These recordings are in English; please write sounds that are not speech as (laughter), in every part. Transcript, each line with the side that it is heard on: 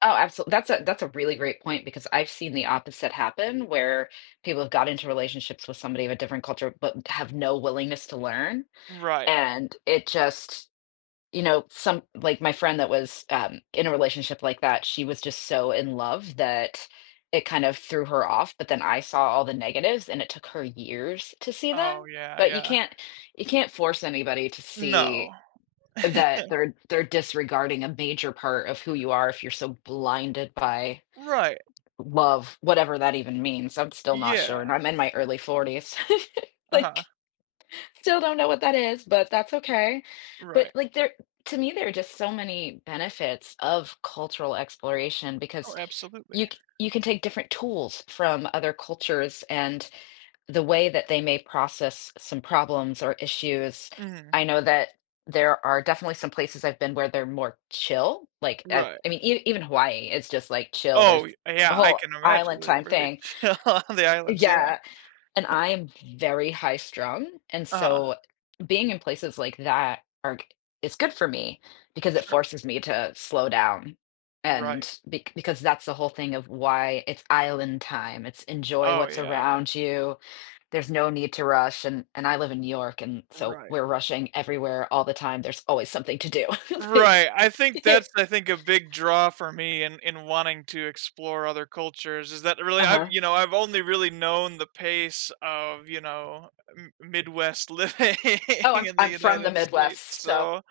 left: Oh, absol that's a that's a really great point, because I've seen the opposite happen, where people have got into relationships with somebody of a different culture, but have no willingness to learn,
right: Right.
left: and it just you know, some like, my friend that was, um, in a relationship like that, she was just so in love, that it kind of threw her off, but then I saw all the negatives, and it took her years to see
right: Oh,
left: them.
right: yeah
left: But you
right: yeah.
left: can't you can't force anybody to
right: No.
left: see that
right: (chuckles)
left: they're they're disregarding a major part of who you are if you're so blinded by
right: Right.
left: love, whatever that even means, I'm still not sure,
right: Yeah.
left: and I'm in my early 40s. (chuckles)
right: Uh-huh.
left: like, still don't know what that is, but that's okay. But,
right: Right.
left: like, there to me, there are just so many benefits of cultural exploration because
right: Oh, absolutely.
left: you c you can take different tools from other cultures, and the way that they may process some problems or issues.
right: Mhm.
left: I know that there are definitely some places I've been where they're more chill, like uh,
right: Right.
left: I mean, even Hawaii, it's just, like, chill, there's
right: Oh,
left: a
right: yeah, I
left: whole
right: can imagine
left: island
right: they're
left: time
right: very
left: thing.
right: chill on the islands, yeah. (chuckles)
left: Yeah, and I'm very high strung, and
right: Uh-huh.
left: so, being in places like that are go is good for me, because it
right: Sure.
left: forces me to slow down,
right: Right.
left: and be because that's the whole thing of why it's island time, it's enjoy
right: Oh
left: what's
right: yeah yeah.
left: around you. There's no need to rush, and and I live in New York, and so
right: Right.
left: we're rushing everywhere all the time, there's always something to do, like
right: Right, I think that's
left: (laughs)
right: I think a big draw for me in in wanting to explore other cultures is that really I've
left: Uh-huh.
right: you know, I've only really known the pace of, you know, M Midwest living
left: Oh, I'm
right: in the
left: I'm from the
right: United States,
left: Midwest, so
right: so,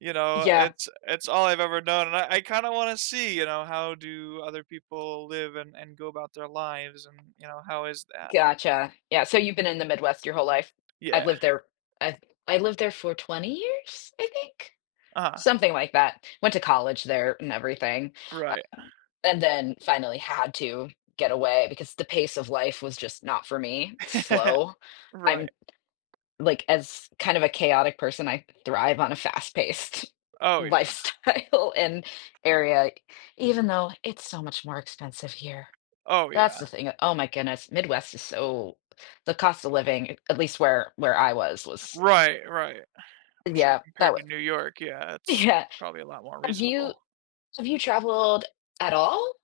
right: you know,
left: yeah.
right: it's it's all I've ever known and I I kinda wanna see, you know, how do other people live and and go about their lives and, you know, how is that?
left: Gotcha, yeah, so, you've been in the Midwest your whole life? I've
right: Yeah.
left: lived there I've I lived there for 20 years, I think
right: Ah.
left: something like that, went to college there and everything, um,
right: Right.
left: and then finally had to get away because the pace of life was just not for me,
right: (chuckles)
left: slow. I'm
right: Right.
left: like, as kind of a chaotic person, I thrive on a fast-paced
right: Oh yeah.
left: lifestyle and area, even though it's so much more expensive here.
right: Oh
left: That's
right: yeah.
left: the thing oh my goodness, Midwest is so the cost of living, at least where where I was was
right: Right right. I'm sure
left: Yeah, that
right: compared
left: w
right: to New York, yeah, it's
left: Yeah.
right: it's probably a lot more
left: Have you
right: reasonable.
left: have you traveled at all?